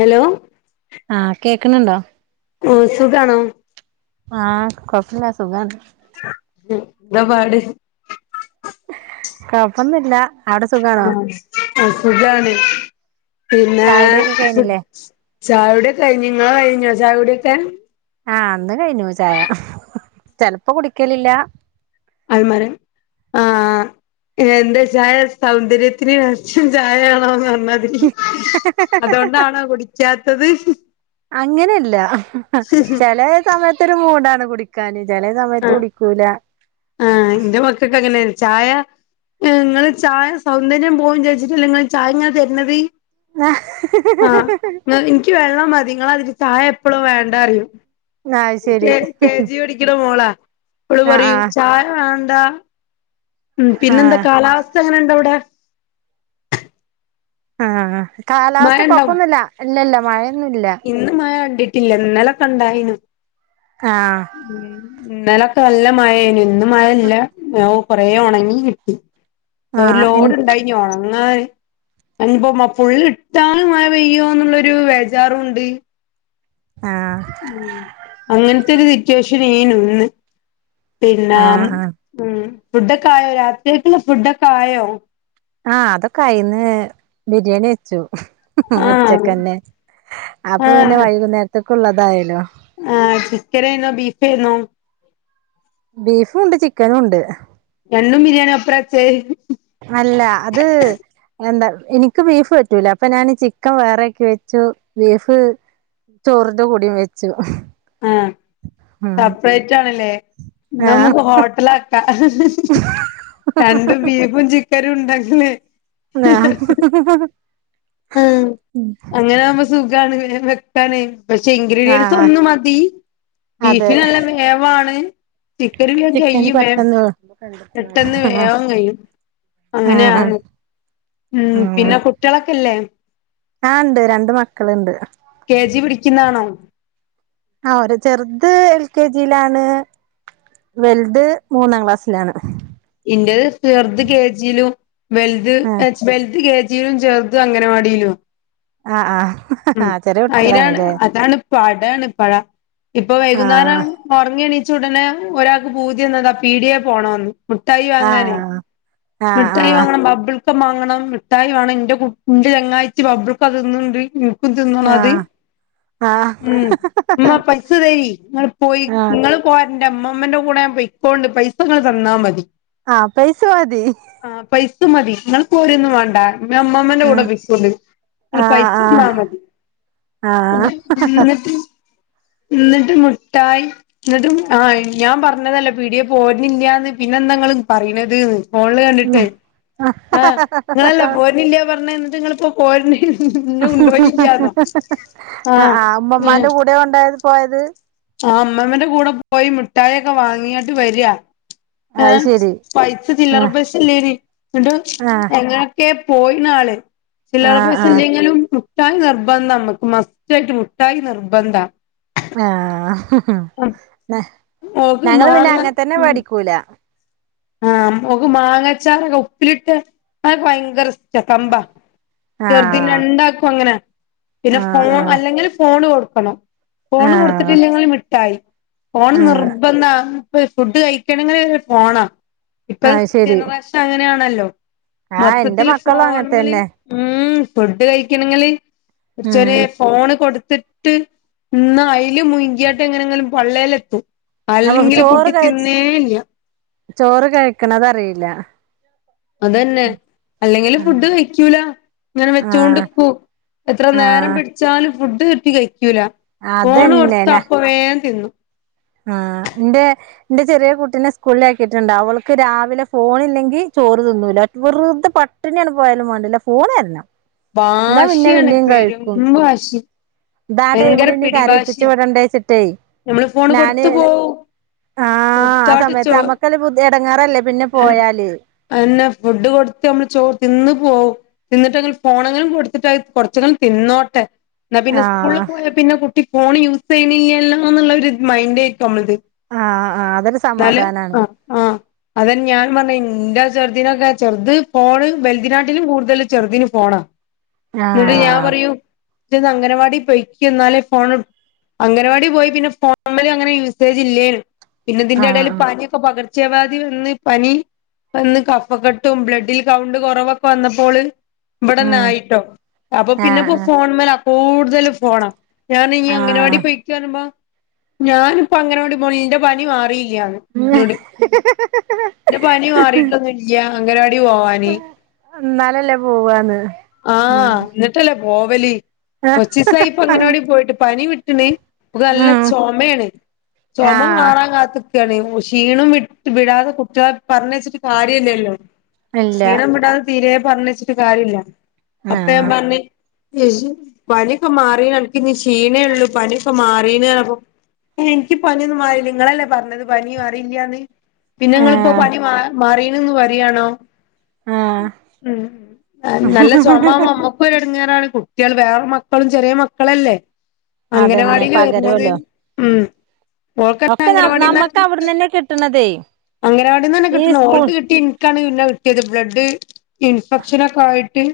Hello ആഹ് കേക്ക്ണ് ണ്ടോ? ഉമ് സുഖാണോ? ആഹ് കൊഴപ്പല്ല സുഖാണ് ന്താ പാട് കൊഴപ്പന്നൂല്ല ആഹ് സുഖാണ് പിന്നെ ചായുടിയൊക്കെ സു കഴിഞ്ഞില്ലേ? ചായൊട്യൊകെ കഴിഞ്ഞ് ഇങ്ങളെ കഴിഞ്ഞോ ചായൊട്യൊക്കെ ആഹ് ഇന്ന് കഴിഞ്ഞു ചായ ചെലപ്പോ കുടിക്കലില്ല അൽമാര ആഹ് എന്താ ചായ സൗന്ദര്യത്തിന്റെ രഹസ്യം ചായയാണോന്ന് പറഞ്ഞ ത് അതൊണ്ടാണോ കുടിച്ചാത്തത് അങ്ങനെയല്ല ചെല സമയത്തൊരു മൂടാണ് കുടിക്കാൻ ചില സമയത്ത് കുടിക്കൂല ആഹ് ന്റെ മക്കക്കങ്ങനേണ് ചായ നിങ്ങള് ചായ സൗന്ദര്യം പോകും വിചാരിച്ചിട്ടല്ലേ ഇങ്ങള് ചായ ഇങ്ങെനെ തര്ണത് [unintelligible] ഇക്ക് വെള്ളം മതി ഇങ്ങളെ മാതിരി ചായ എപ്പോഴും വേണ്ട അറിയും ആഹ് ശരി കെ കെ ജി പടിക്കണ മോളാ ഓള് ആഹ് പറയൂ ആഹ് ചായ വേണ്ട ഉമ് പിന്നെ എന്താ ആഹ് കാലാവസ്ഥ എങ്ങനെണ്ട് അവിടെ ആഹ് മഴ കാലാവസ്ഥ ഇണ്ടോ കൊഴപ്പൊന്നൂല്ല ഇല്ല ഇല്ല മഴയൊന്നൂല്ല ഇന്ന് മഴ കണ്ടിട്ടില്ല ഇന്നലൊക്കെ ണ്ടായിനു. ആഹ് ഉം ഇന്നലൊക്കെ നല്ല മഴേനു ഇന്ന് മഴ ഇല്ല കൊറെ ഉണങ്ങി കിട്ടി ഒരു ആഹ് ഇൻ ലോഡ് ഇണ്ടായി ഞ്ഞി ഉണങ്ങാൻ അതിന് പ്പോ ഫുൾ ഇട്ടാൽ മഴ പെയ്യൊന്നുള്ള ഒരു വെജ വേജാറുണ്ട് ആ ഉം അങ്ങനെത്തൊരു സിറ്റുവേഷൻ എയ്ന് ന്ന് പിന്നേം ആഹ് ആഹ് ഉമ് ഫുഡൊക്കെ ആയോ രാത്രിയക്കുള്ള ഫുഡൊക്കെ ആയോ ആഹ് അതൊക്കെയിന്ന് ബിരിയാണി വെച്ചു ആഹ് ഉച്ചക്കന്നെ അപ്പൊ പിന്നെ ആഹ് വൈകുന്നേരത്തേക്ക ഉള്ളതായാലോ. ആഹ് ചിക്കൻ ഏയ്‌നോ ബീഫ് ഏയ്‌നോ ബീഫും ഉണ്ട് ചിക്കനും ഉണ്ട് രണ്ടും ബിരിയാണി ഒപ്പരാ ചെ അല്ലാ അത് എന്താ എനിക്ക് ബീഫ് പറ്റൂല അപ്പൊ ഞാൻ ചിക്കൻ വേറാക്കി വെച്ചു ബീഫ് ചോറിന്റെ കൂടിയും വെച്ചു ആഹ് ഉം സപ്പറേറ്റ് ആണല്ലേ ആഹ് നമുക്ക് ഹോട്ടൽ ആക്കാം രണ്ടു ബീഫും ചിക്കനും ഉണ്ടാക്കിന്നേ ആം ആഹ് അങ്ങനെ ആവുമ്പോ സുഖാണ് വേഗം വെക്കാനേ പക്ഷെ ഇൻഗ്രീഡിയൻസ് ആഹ് ഒന്ന് മതി അതെ ബീഫിന് നല്ല വേവാണ് ചിക്കനെല്ലാം ചിക്കന് കയ്യും വേം പെട്ടെന്ന് പെട്ടെന്ന് ആഹ് വേവാൻ കയ്യും ആഹ് അങ്ങനെയാണ് ഉമ് ആഹ് പിന്നെ കുട്ടിളൊക്കെല്ലേ ആഹ് ഇണ്ട് രണ്ട് മക്കൾണ്ട് കെ ജി പഠിക്കുന്ന ആണോ ആ ഒരു ചെറുത് എൽ കെ ജി യിലാണ് വെൽത് മൂന്നാംക്ലാസ്സിലാണ് ഇന്റേത് ചെറുത് കെജിയിലും വെൽത് ആഹ് എച്ച് വെൽത് കെ ജി ലും ചെർത് അംഗനവാടിയിലും ആഹ് ആഹ് ഉം ആഹ് ചെറിയ അയ്നാണ് കുട്ടികളാണല്ലേ അതാണ് പടയാണ് പഴ ഇപ്പൊ വൈകുന്നേരം ആഹ് ഉറങ്ങി എണീച്ച ഉടനെ ഒരാൾക്ക് പൂതി വന്നതാ പീടിയെ പോണന്ന് മിഠായി വാങ്ങാനേ ആഹ് ആഹ് മിഠായി ആഹ് വാങ്ങണം ബബിൾഗം ക്കം വാങ്ങണം മിട്ടായിവേണം എൻറെ കു എന്റെ ചങ്ങായിച്ച് ബബിൾക്കം തിന്നണൊണ്ട് [unintelligible] അത് ആഹ് ആഹ് ഉം ഉമ്മ പൈസ തരി നിങ്ങള് പോയി ആഹ് നിങ്ങള് ങ്ങള് പോരേണ്ട മ്മമ്മ ന്റെ കൂടെ ഞാൻ പൊയ്ക്കൊണ്ട് പൈസങ്ങൾ തന്നാ മതി ആഹ് പൈസ മതി. ആ പൈസമതി ഇങ്ങള് പോരൊന്നും വേണ്ട മ്മമ്മ ന്റെ കൂടെ ആഹ് പൊയ്ക്കൊണ്ട് നിങ്ങള് പൈസ ന്നാ ആഹ് മതി ആഹ് ആഹ് എന്നട്ട് എന്നിട്ട് മുട്ടായി എന്നിട്ട് ആഹ് ഞാൻ പറഞ്ഞതല്ല പീടിയെ പോരുന്നില്ല ന്ന് പിന്നെ എന്താ ങ്ങള് പറയിണത്ന്ന് ഫോണിൽ കണ്ടിട്ട് ആഹ് നിങ്ങളല്ലാ പോർന്നില്ല പറഞ്ഞ എന്നിട്ട് നിങ്ങളിപ്പോ പോര്ൻ ആഹ് ആഹ് ഏഹ് ഉമ്മമാന്റെ കൂടെ ഉണ്ടായത് പോയത് ആഹ് മ്മമ്മ ന്റെ കൂടെ പോയ്‌ മുട്ടായി ഒക്കെ വാങ്ങിയാട്ട് വര അത് ഏഹ് ശരി പൈസ ചില്ലറ ആഹ് പൈസ ല്ലേനി ന്നട്ട് ആഹ് എങ്ങന ക്കെ പോയനാല് ചില്ലറ ആഹ് പൈസ ആഹ് ല്ലെങ്കിലും മുട്ടായി നിർബന്ധം നമുക്ക് മസ്റ്റായിട്ട് മുട്ടായി നിർബന്ധാ ആഹ് ഞ ഓക്ക് ഞങ്ങൾ പിന്നെ മാങ്ങ അങ്ങനെ തന്നെ വേടിക്കൂല ആ ഓക്ക് മാങ്ങച്ചാറൊക്കെ ഉപ്പിലിട്ട് അതൊക്കെ ഭയങ്കര ഇഷ്ട കമ്പ ചെറുതിന് ആഹ് രണ്ടാക്കും അങ്ങനെ പിന്നെ ആഹ് ഫോൺ ആഹ് അല്ലെങ്കിൽ ഫോണ് കൊടുക്കണം ഫോണ് ആഹ് കൊടുത്തിട്ടില്ലെങ്കും മിട്ടായി ഫോണ് ആഹ് നിർബന്ധ ഫുഡ് കഴിക്കണെങ്കില് ഫോണാ ഇപ്പൊ അത് ശരി ജനറേഷൻ അങ്ങനെയാണല്ലോ ആഹ് എന്റെ മൊത്തത്തില് മക്കളും അങ്ങനെ ഫോണില് തന്നെ ഉം ഫുഡ് കഴിക്കണമെങ്കിൽ ഉം [unintelligible] ഫോണ് കൊടുത്തിട്ട് ഇന്ന് അയിൽ മുങ്കിയാട്ട് എങ്ങനെങ്കിലും പൊള്ളയിലെത്തും അപ്പൊ അല്ലെങ്കിൽ ചോറ് കുട്ടി കഴിച്ച് തിന്നേല്ല ചോറ് കഴിക്കണതറിയില്ല അതന്നെ അല്ലെങ്കില് ആഹ് ഫുഡ് കഴക്കൂല ഇങ്ങനെ വെച്ചൊണ്ട് ഇക്കൂ എത്ര നേരം ആഹ് പിടിച്ചാലും ഫുഡ് കിട്ടി കഴിക്കൂല ഫോണ് കൊടുത്ത് അതന്നെ അപ്പ വേൻ തിന്നു ആഹ് എന്റെ എന്റെ ചെറിയ കുട്ടീനെ സ്കൂളില ആക്കിയിട്ടുണ്ട് അവൾക്ക് രാവിലെ ഫോണ ഇല്ലെങ്കി ചോറ് തിന്നില്ല വെറുതെ പ പട്ടനെയാണ് പോയാലും വേണ്ടില്ല ഫോണരണം എന്നാ പിന്നേ വാശിയാണ് പിന്നേയും പെരും കഴിക്കും വാശി ട ടൈമിൽ ഭയങ്കര ഇവിടുന്നു കരയിപ്പിച്ചു പിടിവാശിയാ വിടേണ്ടച്ചിട്ടേ നമ്മള് ഫോണ് കൊടുത്തു പോവും ആഹ് ആ കൊടുത്താട്ട് സമയത്ത് ചോ നമ്മുക്കല്ല ബുധ ഇടങ്ങാറല്ലേ പിന്നെ പോയാല് അന്നെ ഫുഡ് കൊടുത്ത് നമ്മള് ചോറ് തിന്നു പോവും തിന്നിട്ടെങ്കിൽ ഫോണെങ്കിലും കൊടുത്തിട്ടായി കുറച്ചങ്ങും തിന്നോട്ടെ എന്നാ പിന്നെ സ്കൂളിൽ ആഹ് പോയാ പിന്നെ കുട്ടി ഫോൺ യൂസ് ചെയ്യണില്ലല്ലോ എന്നുള്ള ഒരു മൈൻഡ് ആയിരിക്കും നമ്മളിത് ആഹ് ആഹ് അതൊരു താല് സമാധാനാണ് ആഹ് ആഹ് അതെ ഞാൻ പറഞ്ഞ എന്റെ ചെറുദിനൊക്കെ ചെറുത് പോണ് വലുതി നാട്ടിലും കൂടുതൽ ചെറുതിനു ഫോണാ എന്നിട്ട് ഞാൻ ആഹ് പറയൂ ഇന്ന് അംഗനവാടി പോയിക്ക്ന്നാലേ ഫോൺ അംഗനവാടി പോയി പിന്നെ ഫോണ അങ്ങനെ യൂസേജ് ഇല്ലേലും പിന്നെ ആഹ് ഇതിന്റെടയിൽ ആഹ് പനി ഇപ്പ പകർച്ചവ്യധി വന്ന് പനി അന്ന് കഫ കെട്ടും ബ്ലഡിൽ കൗണ്ട് കുറവൊക്കെ വന്നപ്പോള് ഉം ഇവിടെന്നായിട്ടോ അപ്പൊ ആഹ് പിന്നെപ്പോ ആഹ് ഫോൺ മേല കൂടുതലും ഫോൺ ഞാൻ ഇനി അങ്ങനവാടി ആഹ് പയിക്ക പറയുമ്പോ ഞാനിപ്പ അങ്ങനവാടി പോ എന്റെ പനി മാറിയില്ലാന്ന് യൊട് എന്റെ പനി മാറിട്ടൊന്നുംല്ല അംഗനവാടി പോവാന് എന്നാലല്ലേ പോവന്ന് ആഹ് എന്നിട്ടല്ലേ പോവലി കൊച്ചിസായിപ്പ അങ്കണവാടിയില് പോയിട്ട് പനി വിട്ടണ് ഇത് നല്ല ഉം ചുമയാണ് ചുമ ആഹ് മാറാൻ കാത്ത് [unintelligible] ക്ഷീണം വിട്ട് വിടാതെ കുട്ടിക പറഞ്ഞ വെച്ചിട്ട് കാര്യമല്ലല്ലോ ഇല്ല ക്ഷീണം വിടാതെ തീരെ പറഞ്ഞച്ചിട്ട് കാര്യമില്ല ആഹ് അപ്പഞാൻപറഞ്ഞ പനിയൊക്കെ മാറീക്ക ഇനിക്കിനി ക്ഷീണേ ഉള്ളു പനിയൊക്കെ മാറീനപ്പ എനിക്ക് പനിന്ന് മാറില നിങ്ങളല്ലേ പറഞ്ഞത് പനി മറിയില്ലന്ന് പിന്നെ ആഹ് ങ്ങിപ്പോപനി മാ മാറീണന്ന് പറയിയാണോ ആഹ് ഉം നല്ല ചുമ്മായു കുമ്പ നമ്മക്കും ഇടങ്ങാറാണ് കുട്ടികൾ വേറെ മക്കളും ചെറിയ മക്കളല്ലേ അതന്നെ അംഗനവാടില് വരുന്നത് പകരുവല്ലോ ഉം ഓൾക്ക്ന്നെ ഒക്കെ ന അംഗവാടി നമ്മക്ക് അവിടന്നന്നെ കിട്ടണതേ അംഗനവാടിന്ന്ന്നെ ഈ കിട്ടണ ഓൾ സ്കൂൾ ക്ക് കിട്ടി ടാണ് പിന്നെ കിട്ടിയത് ബ്ലഡ് ഇൻഫെക്ഷ്ൻ ഒക്കെ ആയിട്ട്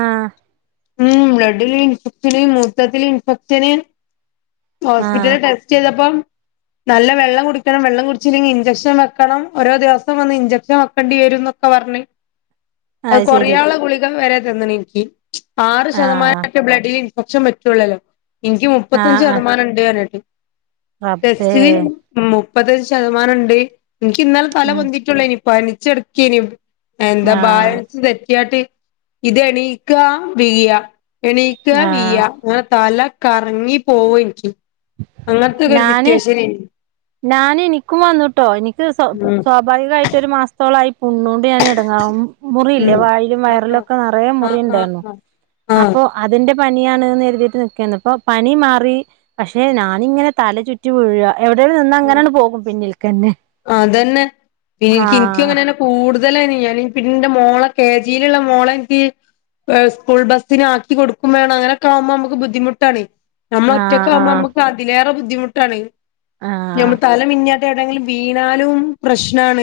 ആഹ് ഉം ബ്ലഡില് ഇൻഫക്ശന മോത്തത്തില് ഇൻഫക്ശനെ ആഹ് ഹോസ്പിറ്റലില് ടെസ്റ്റ് ചെയ്തപ്പം നല്ല വെള്ളം കുടിക്കണം വെള്ളം കുടിച്ചില്ലെങ്കിൽ ഇൻചെക്ഷൻ വെക്കണം ഓരോ ദിവസം വന്ന് ഇഞ്ചെക്ഷൻ വെക്കേണ്ടി വരുന്ന അഹ് പറഞ്ഞ് അത് കൊറയുള്ള ഗുളികൾ വരെ തി ന്നണ എനിക്ക് ആറ് ആഹ് ശതമാന ബ്ലഡില് കൊറച്ച പറ്റുള്ളല്ലോ എനിക്ക് മുപ്പത്തഞ്ച് ആഹ് ആഹ് ശതമാനണ്ട്റിഞ്ഞാട്ട് റബ്ബേ ടെസ്റ്റ് ല് മുപ്പത് ശതമാനണ്ട് എനിക്ക് ഇന്നലെ തല ഉം പൊന്നിട്ടുള്ളേ ഇനി പനിച്ചിടക്കനി എന്താ ഭ ആഹ് സ് തെറ്റ്യാട്ട് ഇത് എണീക്കാ വീഴാ എണീക്കാ ആഹ് വീഴാ ങ്ങനെ തല കർങ്ങി പോവ ഇൻക്ക് അങ്ങൻത്തൊക്കെ ഒരു നാന് സിറ്റുവേഷനേനി നാന് ഇനിക്കും വന്നൂട്ടോ ഇനിക്ക് സാെ ഉം സോ ഭാവികായിട്ടാെര് മാസ് ത്തോളായി പുണ്ണാേണ്ട് ഞാൻ എടെങ്ങേറാവും മുറിയില്ലേ ഉം വായിലും ആഹ് വയറിലൊക്കെ നെറേ ആഹ് ആഹ് മുറിണ്ടായ്ര്ന്നു ആഹ് ആഹ് അപ്പൊ അതിന്റെ പനിയാണ്ന്ന് കെര്തീട്ട് നിക്കേന്നു പ്പൊ പനി മാറി പക്ഷെ നാനിങ്ങെനെ തല ചുറ്റിവീഴാ എവിടെലും നിന്നാ ആഹ് അങ്ങെനാണ്ട് പോകും പിന്നിൽക്കെന്നെ ആഹ് കൂട്തെലെന്നേണ് പിന്നെന്റെ മോളെ കെജീല്ള്ളെ മോളെ ൻക്ക് ഏഹ് സ്കൂൾ ബസ്സിനാക്കി കൊട്ക്കും വേണം അങ്ങെനെക്കെ ആവുമ്പം അമ്മക്ക് ബുദ്ധിമുട്ടാണേ ആഹ് ഞമ്മളൊറ്റക്കാവുമ്പോ ആഹ് നമുക്ക് അതിലേറെ ബുദ്ധിമുട്ടാണ് ഞാം ആഹ് തലമിന്ന്യാട്ടേടെങ്കിലും വീണാലും പ്രശ്നാണ്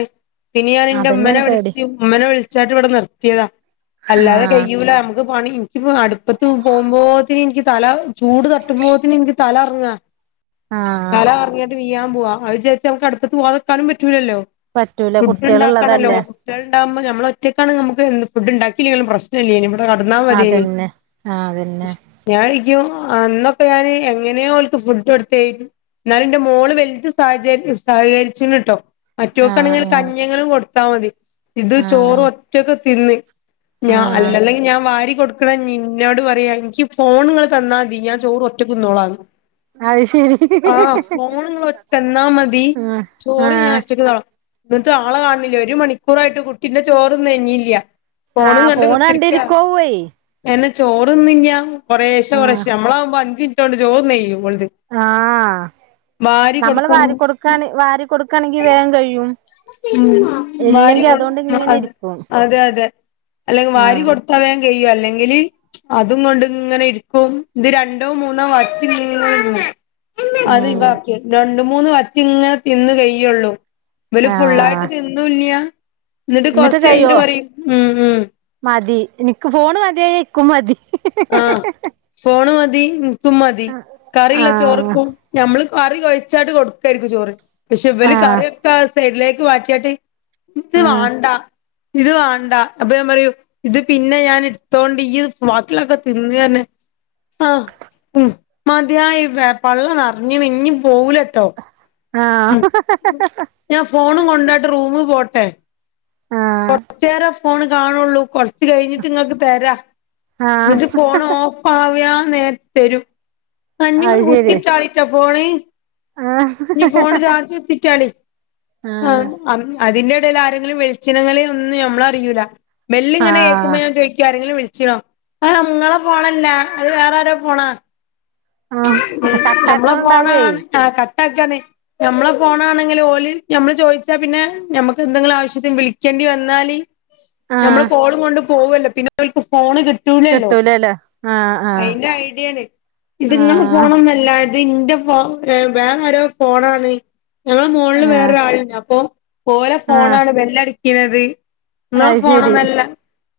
പിന്നെ ഞാന് ന്റെ ഉമ്മനെ അതന്നെയാണ് പേടി വിളിച്ചു മ്മനെ വിളിച്ചാട്ട് ഇവിടെ നിർത്തിയതാ അല്ലാതെ ആഹ് കെയ്യൂല ഞമ്മക്ക് പണിം ഇപ്പ അട്പ്പത്ത് പോവുമ്പോത്തിനിനിക്ക് തല ചൂട് തട്ടുമ്പോത്ത്ന് ഇൻക്ക് തലർങ്ങാ ആഹ് തല കർങ്ങ്യാട്ട് വീയാൻ പോവാ അത്ചാര്ച്ച് ഞമ്മക്ക് അട്പ്പത്ത് പോവാതെക്കാനും പെറ്റൂലല്ലോ പറ്റൂല ഫുഡ്ണ്ടാക്കണല്ലോ കുട്ടികളുള്ളതല്ലേ കുട്ട്യേള്ണ്ടാവുമ്പം ഞമ്മളാെറ്റെക്കാണെ നമ്ക്ക് എന്ത് ഫുഡ്ണ്ടാക്കില്ലേലും പ്രശ് ല്ലേനി ഇബടെ കട്ന്നാ മത്യേനി അതന്നെ ആഹ് അതന്നെ ഞാൻരിക്കും അന്നൊക്കെ ഞാന് എങ്ങനെയോൽക്ക് ഫുഡാെട്ത്തെ ന്നാലും ന്റെ മോള് വെൽത് സഹച സഹകരിച്ചിണ് ട്ടോ ആഹ് മറ്റോക്കാണെങ്കില് ആഹ് കഞ്ഞ്യെങ്ങിലും കൊട് ത്താ മതി ഇത് ആഹ് ചോറൊറ്റക്ക് തിന്ന് ഞാ ആഹ് അല്ലാന്ന്ണ്ടെല്ലെങ്കിൽ ഞാൻ വാരി കൊട് ക്ക്ണെഞ്ഞി ഇന്നോട് പറ്യാ ഇൻക്ക് ഫോണ്ങ്ങള് തന്നാ മതി ഞാൻ ചോറ് ഒറ്റെക്ക് ന്നോളാന്ന് അത് ശെരി ആഹ് ഫോണ്ങ്ങള് ഒ തന്നാമതി ആഹ് ചോറ് ഞാൻ ആഹ് ഒറ്റക്ക്ന്നോളാം ന്നട്ടും ആളെ കാൺണില്ല ഒര് മണിക്കൂറായിട്ടും കുട്ടിന്റെ ചോറ്ന്നയ്ഞ്ഞീല്ല്യാ ഫോണും ആഹ് കണ്ട് ഫോണ് കുത്തിരിക്കാ കണ്ടിരിക്കോവ്വേ എങ്ങ്നെ ചോർന്ന്യ്യാ കൊറേശ്ശെ ആഹ് കൊറേശ്ശ ഞമ്മളാവുമ്പോ അഞ്ചിൻറ്റോണ്ട് ചോറ്ന്നെയ്യും ഓൽത് ആ നമ്മള് വാരി കൊടുക്കും കൊടുക്കണ് വാരി കൊടുക്കയാണെങ്കി വേഗം കഴിയും ഉം വാരി ഇല്ലെങ്കി കൊട് അതുകൊണ്ട് അഹ് ഇങ്ങനെ അത് ഇരിക്കും അതെ അതെ അല്ലെങ്കി വാരി ആഹ് കൊട് ത്താ വേം കെയ്യും അല്ലെങ്കില് അതും കൊണ്ട്ങ്ങെനെ ഇരിക്കും ഇത് രണ്ടോ മൂന്നോ വറ്റ്ങ്ങെ അത് ആഹ് ഇബാക്ക്യെ രണ്ട് മൂന്ന് വറ്റ്ങ്ങെനെ തിന്ന് കെയ്യാെള്ളു ഇവല് ഫുള്ളായ്ട്ട് ആഹ് തിന്നൂല്ല്യാ ന്നട്ട് എന്നിട്ട് കഴിയോ കൊർച്ചെയ്ഞ്ഞിട്ട് പറയും ഉം ഉം മതി എനിക്ക് ഫോണ് മത്യായ ഇക്കും മതി ആഹ് ഫോണ് മതി ൻക്കും മതി കറിള്ള ആഹ് ചോറ്ക്കും ഞമ്മള് കറി കൊഴ്ച്ചാട്ട് കൊടുക്കായ്ര്ക്കും ചോറ് പക്ഷെ ഇവല് ആഹ് കറ്യൊക്കെ ആ സൈഡിലേക്ക് മാറ്റ്യാട്ട് ഇത് ആഹ് വാണ്ടാ ഇത് വണ്ടാ അപ്പൊ ഞാൻ പറയും ഇത് പിന്നെ ഞാൻ ഇട്ത്തോണ്ട് ഇയ്യ്ത് [unintelligible] ലക്കെ തിന്നേന്നെ ആഹ് ഉം മത്യായിബെ പള്ള നറ്ഞ്ഞ്ണ് ഇഞ്ഞ് പോവൂലട്ടോ ആഹ് ഞാൻ ഫോണും കൊണ്ടാട്ട് റൂമ് പോട്ടെ ആഹ് കൊർച്ചേരം ഫോണ് കാണാെള്ളൂ കൊ ച്ച് കയ്ഞ്ഞിട്ട് ഇങ്ങക്ക് തെരാ ആഹ് എന്നിട്ട് ഫോണ് ഓഫാവിയാൻനേര്ത്ത് തെരും ആഹ് ഞ്ഞിങ്ങള് അത് ശരി കുത്തിട്ടാളിട്ടൊ ഫോണ് ആഹ് ഞ്ഞ് ഫോണ്ല് ചാർജ്ത്തിറ്റാളി ആഹ് ആം അതിന്റെടേല് ആരെങ്കിലും വിളിച്ചിണങ്ങളെ ഒന്നും ഞമ്മളറിയൂലാ ബെല്ല് ഇങ്ങനെ ആഹ് കേക്കുമ്പോ ഞാൻ ചോദിക്കും ആരെങ്കിലും വിളിച്ചിണോ അ നിങ്ങളെ ഫോണല്ല അത് വേറെരോ ഫോണാ ആഹ് നമ്മളെ കട്ടാക്കണ് ണ്ടാവേ ഫോണാണ് ആഹ് കട്ടാക്കാണ് ഞമ്മളെ ഫോണാണെങ്കിലിലോല് ഞമ്മള് ചോയ്ച്ചാ പിന്നെ ഞമ്മക്കെന്തെങ്കിലും ആവശ്യത്തിന് വിളിക്കെണ്ടി വന്നാല് നമ്മള് ആഹ് കോളും കൊണ്ട് പോകല്ലോ പിന്നെ അവർക്ക് ഫോൺ കി കിട്ടൂലല്ലോ ആഹ് ആഹ് അയിന്റെ ഐഡിയാണ്. ഇത്ങ്ങളെ ആഹ് ഫോണൊന്നൊല്ല. ഇത് ഇന്റെ ഫോ വേറെ രോ ഫോണാണ്. ഞങ്ങളെ മോളില് ആഹ് വേറൊരാള്ണ്ട് അപ്പൊ ഓലെ ആഹ് ഫോണാണ് ബെ ല്ലടിക്ക്ണത്. ഇങ്ങളെ അത് ശരി ഫോണൊന്നല്ല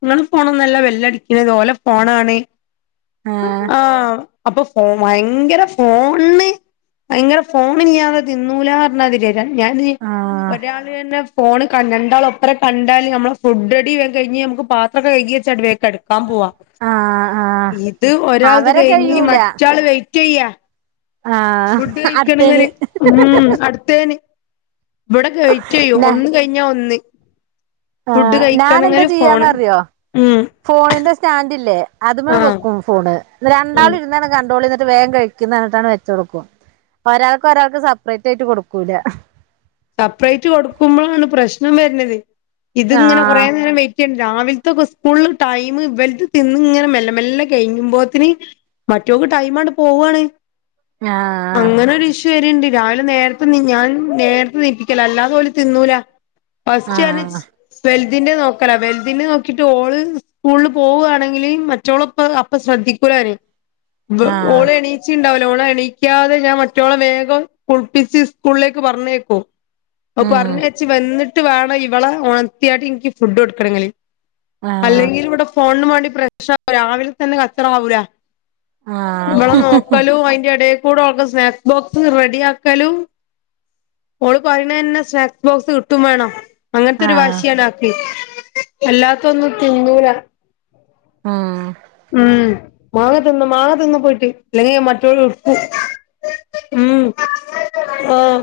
ഇങ്ങളെ ഫോണൊന്നല്ല വെല്ലടിക്കണത് ഓലെ ഫോണാണ്. ആഹ് അപ്പൊ ഫോ ഭയങ്കര ഫോണ് ഭയങ്കര ഫോണ് ഇല്ലാതെ തിന്നൂല പറഞ്ഞാതിരി ഞാന് ആഹ് ഒരാള് തന്നെ ഫോണ് രണ്ടാൾ ഒപ്പരം കണ്ടാല് നമ്മള് ഫുഡ്ഡടി വേഗം കഴിഞ്ഞ് നമുക്ക് പാത്രൊക്കെ കഴകചാണ്ട് വേം കെട്ക്കാൻ പോവാ ആഹ് ആഹ് ഇത് ഒരാൾത് അവരെ കഴിഞ് കഴിയൂല മറ്റാള് വൈറ്റ് യ്യാ ആഹ് ഫുഡ് അടുത്തേന് കഴിക്കണങ്കില് ഉം അട്ത്തേന് ഇവിടെ കയ് ന ചെയ്യും ഒന്ന് കഴിഞ്ഞ ഒന്ന് ഫുഡ് ആഹ് ഞാൻ എന്താ കഴിക്കണങ്കില് ഫോണ് ചെയ്യാന്നറിയോ ഉം ഫോണിന്റെ സ്റ്റാൻഡില്ലേ അത് ആഹ് വെക്കും ഫോണ് ഉം രണ്ടാളും ഇരുന്നങ്ങട്ട് കണ്ടോളി, ന്നട്ട് വേഗം കഴിക്കും ഞ്ഞിട്ടാണ് വെച്ചൊട്ക്കും അപ്പൊ ഒരാൾക്ക് ഒരാൾക്ക് സെപ്പറേറ്റ് ആയിട്ട് കൊടുക്കൂല. സെപ്പറേറ്റ് കൊടുക്കുമ്പളാണ് പ്രശ്നം വെര്ണത്. ഇതിങ്ങനെ കൊറേ ആഹ് നേരം വെയ് സത്യാണ് രാവിൽത്തൊക്കെ സ്കൂള് ടൈം ഇവല്ത് തിന്ന്ങ്ങനെ മെല്ലെ മെല്ലെ കെഴഞ്ഞുമ്പോത്തിന് മറ്റോക്ക് ടൈം അങ്ങട് പോവാണ്. ആഹ് അങ്ങനൊരു ഇഷ്യു വെര്ണ്ട് രാവിലെ നേരത്തെ ണീ ഞാൻ നേര് പ്പിക്കല അല്ലാതെ ഓൽ തിന്നൂല ഫസ്റ്റ് ആഹ് വെലുതിന്റെറെ നോക്കല വെലുതി നോക്കിട്ട് ഓള് സ്കൂളിൽ പോവുകയാണെങ്കിൽ മറ്റോളം അ അപ്പൊ ശ്രദ്ധിക്കൂലോര്, ആഹ് ഓളെണീ ണീച്ചിണ്ടാവൂല ഓള് എണിക്കാതെ ഞാ മറ്റോളെ വേഗം കുൾപ്പിച്ച് സ്കൂൾലേക്ക് പറഞ്ഞേക്കും. അപ്പൊ ഉം പർഞ്ഞേച്ച് വെന്നിട്ട് വേണം ഇവളെ ഓൺത്തിയാട്ട് ഇൻക്ക് ഫുഡൊടുക്കണെങ്കില് ആഹ് അല്ലെങ്കിൽ ഇവിടെ ഫോണന് വേണ്ടി പ്രശ്ന രാവിലെ തന്നെ കച്ചറ മാറൂല. ആഹ് ഇവളെ നോക്കാലും അതിന്റെ എടെ ക്കൂടെ ഓൾക്ക് ക്ക് സ്നാക്സ് ബോക്സ് റെഡി ആക്കലും ഓള് പറയണന്നെ സ്നാക്സ് ബോക്സ് കിട്ടും വേണം. അങ്ങനത്തെ ഒരു ആഹ് വാശിയാണ്. അല്ലാത്തൊന്നും തിന്നൂല. ഉം ഉം മാങ്ങ തിന്ന് മാങ്ങ തിന്ന് പോയിട്ട് ഇല്ലെങ്കിൽ മറ്റൊൽ ഇട്ക്കും. ഉം ആഹ്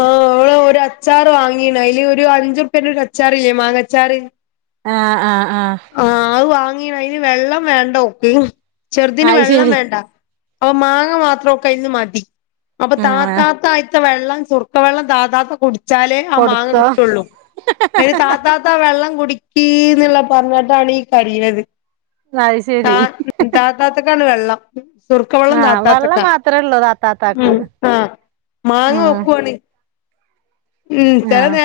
ആഹ് ഓള് ഒരു അച്ചാറ് വാങ്ങീണ് അയില് ഒരു അഞ്ചുർപേന്റൊരു അച്ചാറില്ലേ മാങ്ങച്ചാറ്. ആഹ് ആഹ് ആഹ് ആഹ് അത് വാങ്ങീണ് അയിലെ വെള്ളം വേണ്ടോക്ക് ചെറുതിന് അത് വെള്ളം ശരി വേണ്ട. അപ്പൊ മാങ്ങ മാത്രൊകയ്ന്ന് മതി. അപ്പൊ ഉം താതാത്ത അയ് വെള്ളം സുർക്ക വെള്ളം താതാത്ത കുടിച്ചാലേ ആ മാങ്ങ കൊടുത്തോ കിട്ടൊള്ളൂ. പി താ താ വെള്ളം കുടിക്കീന്ന്ള്ള പറഞ്ഞിട്ടാണ് ഈ കരീണത്. ലായി [unintelligible] ത താത്താത്തക്കാണ് വെള്ളം സുർുക്ക വെള്ളം ആഹ് വെള്ളം താത്താക്കട്ടോ മാത്രേ ഉള്ളൂ താത്താത്താക്ക് ഉം ആഹ് മാങ്ങ ഉം ഓക്കുവാണ്. ഉം ചെല ആഹ് നേരത്ത്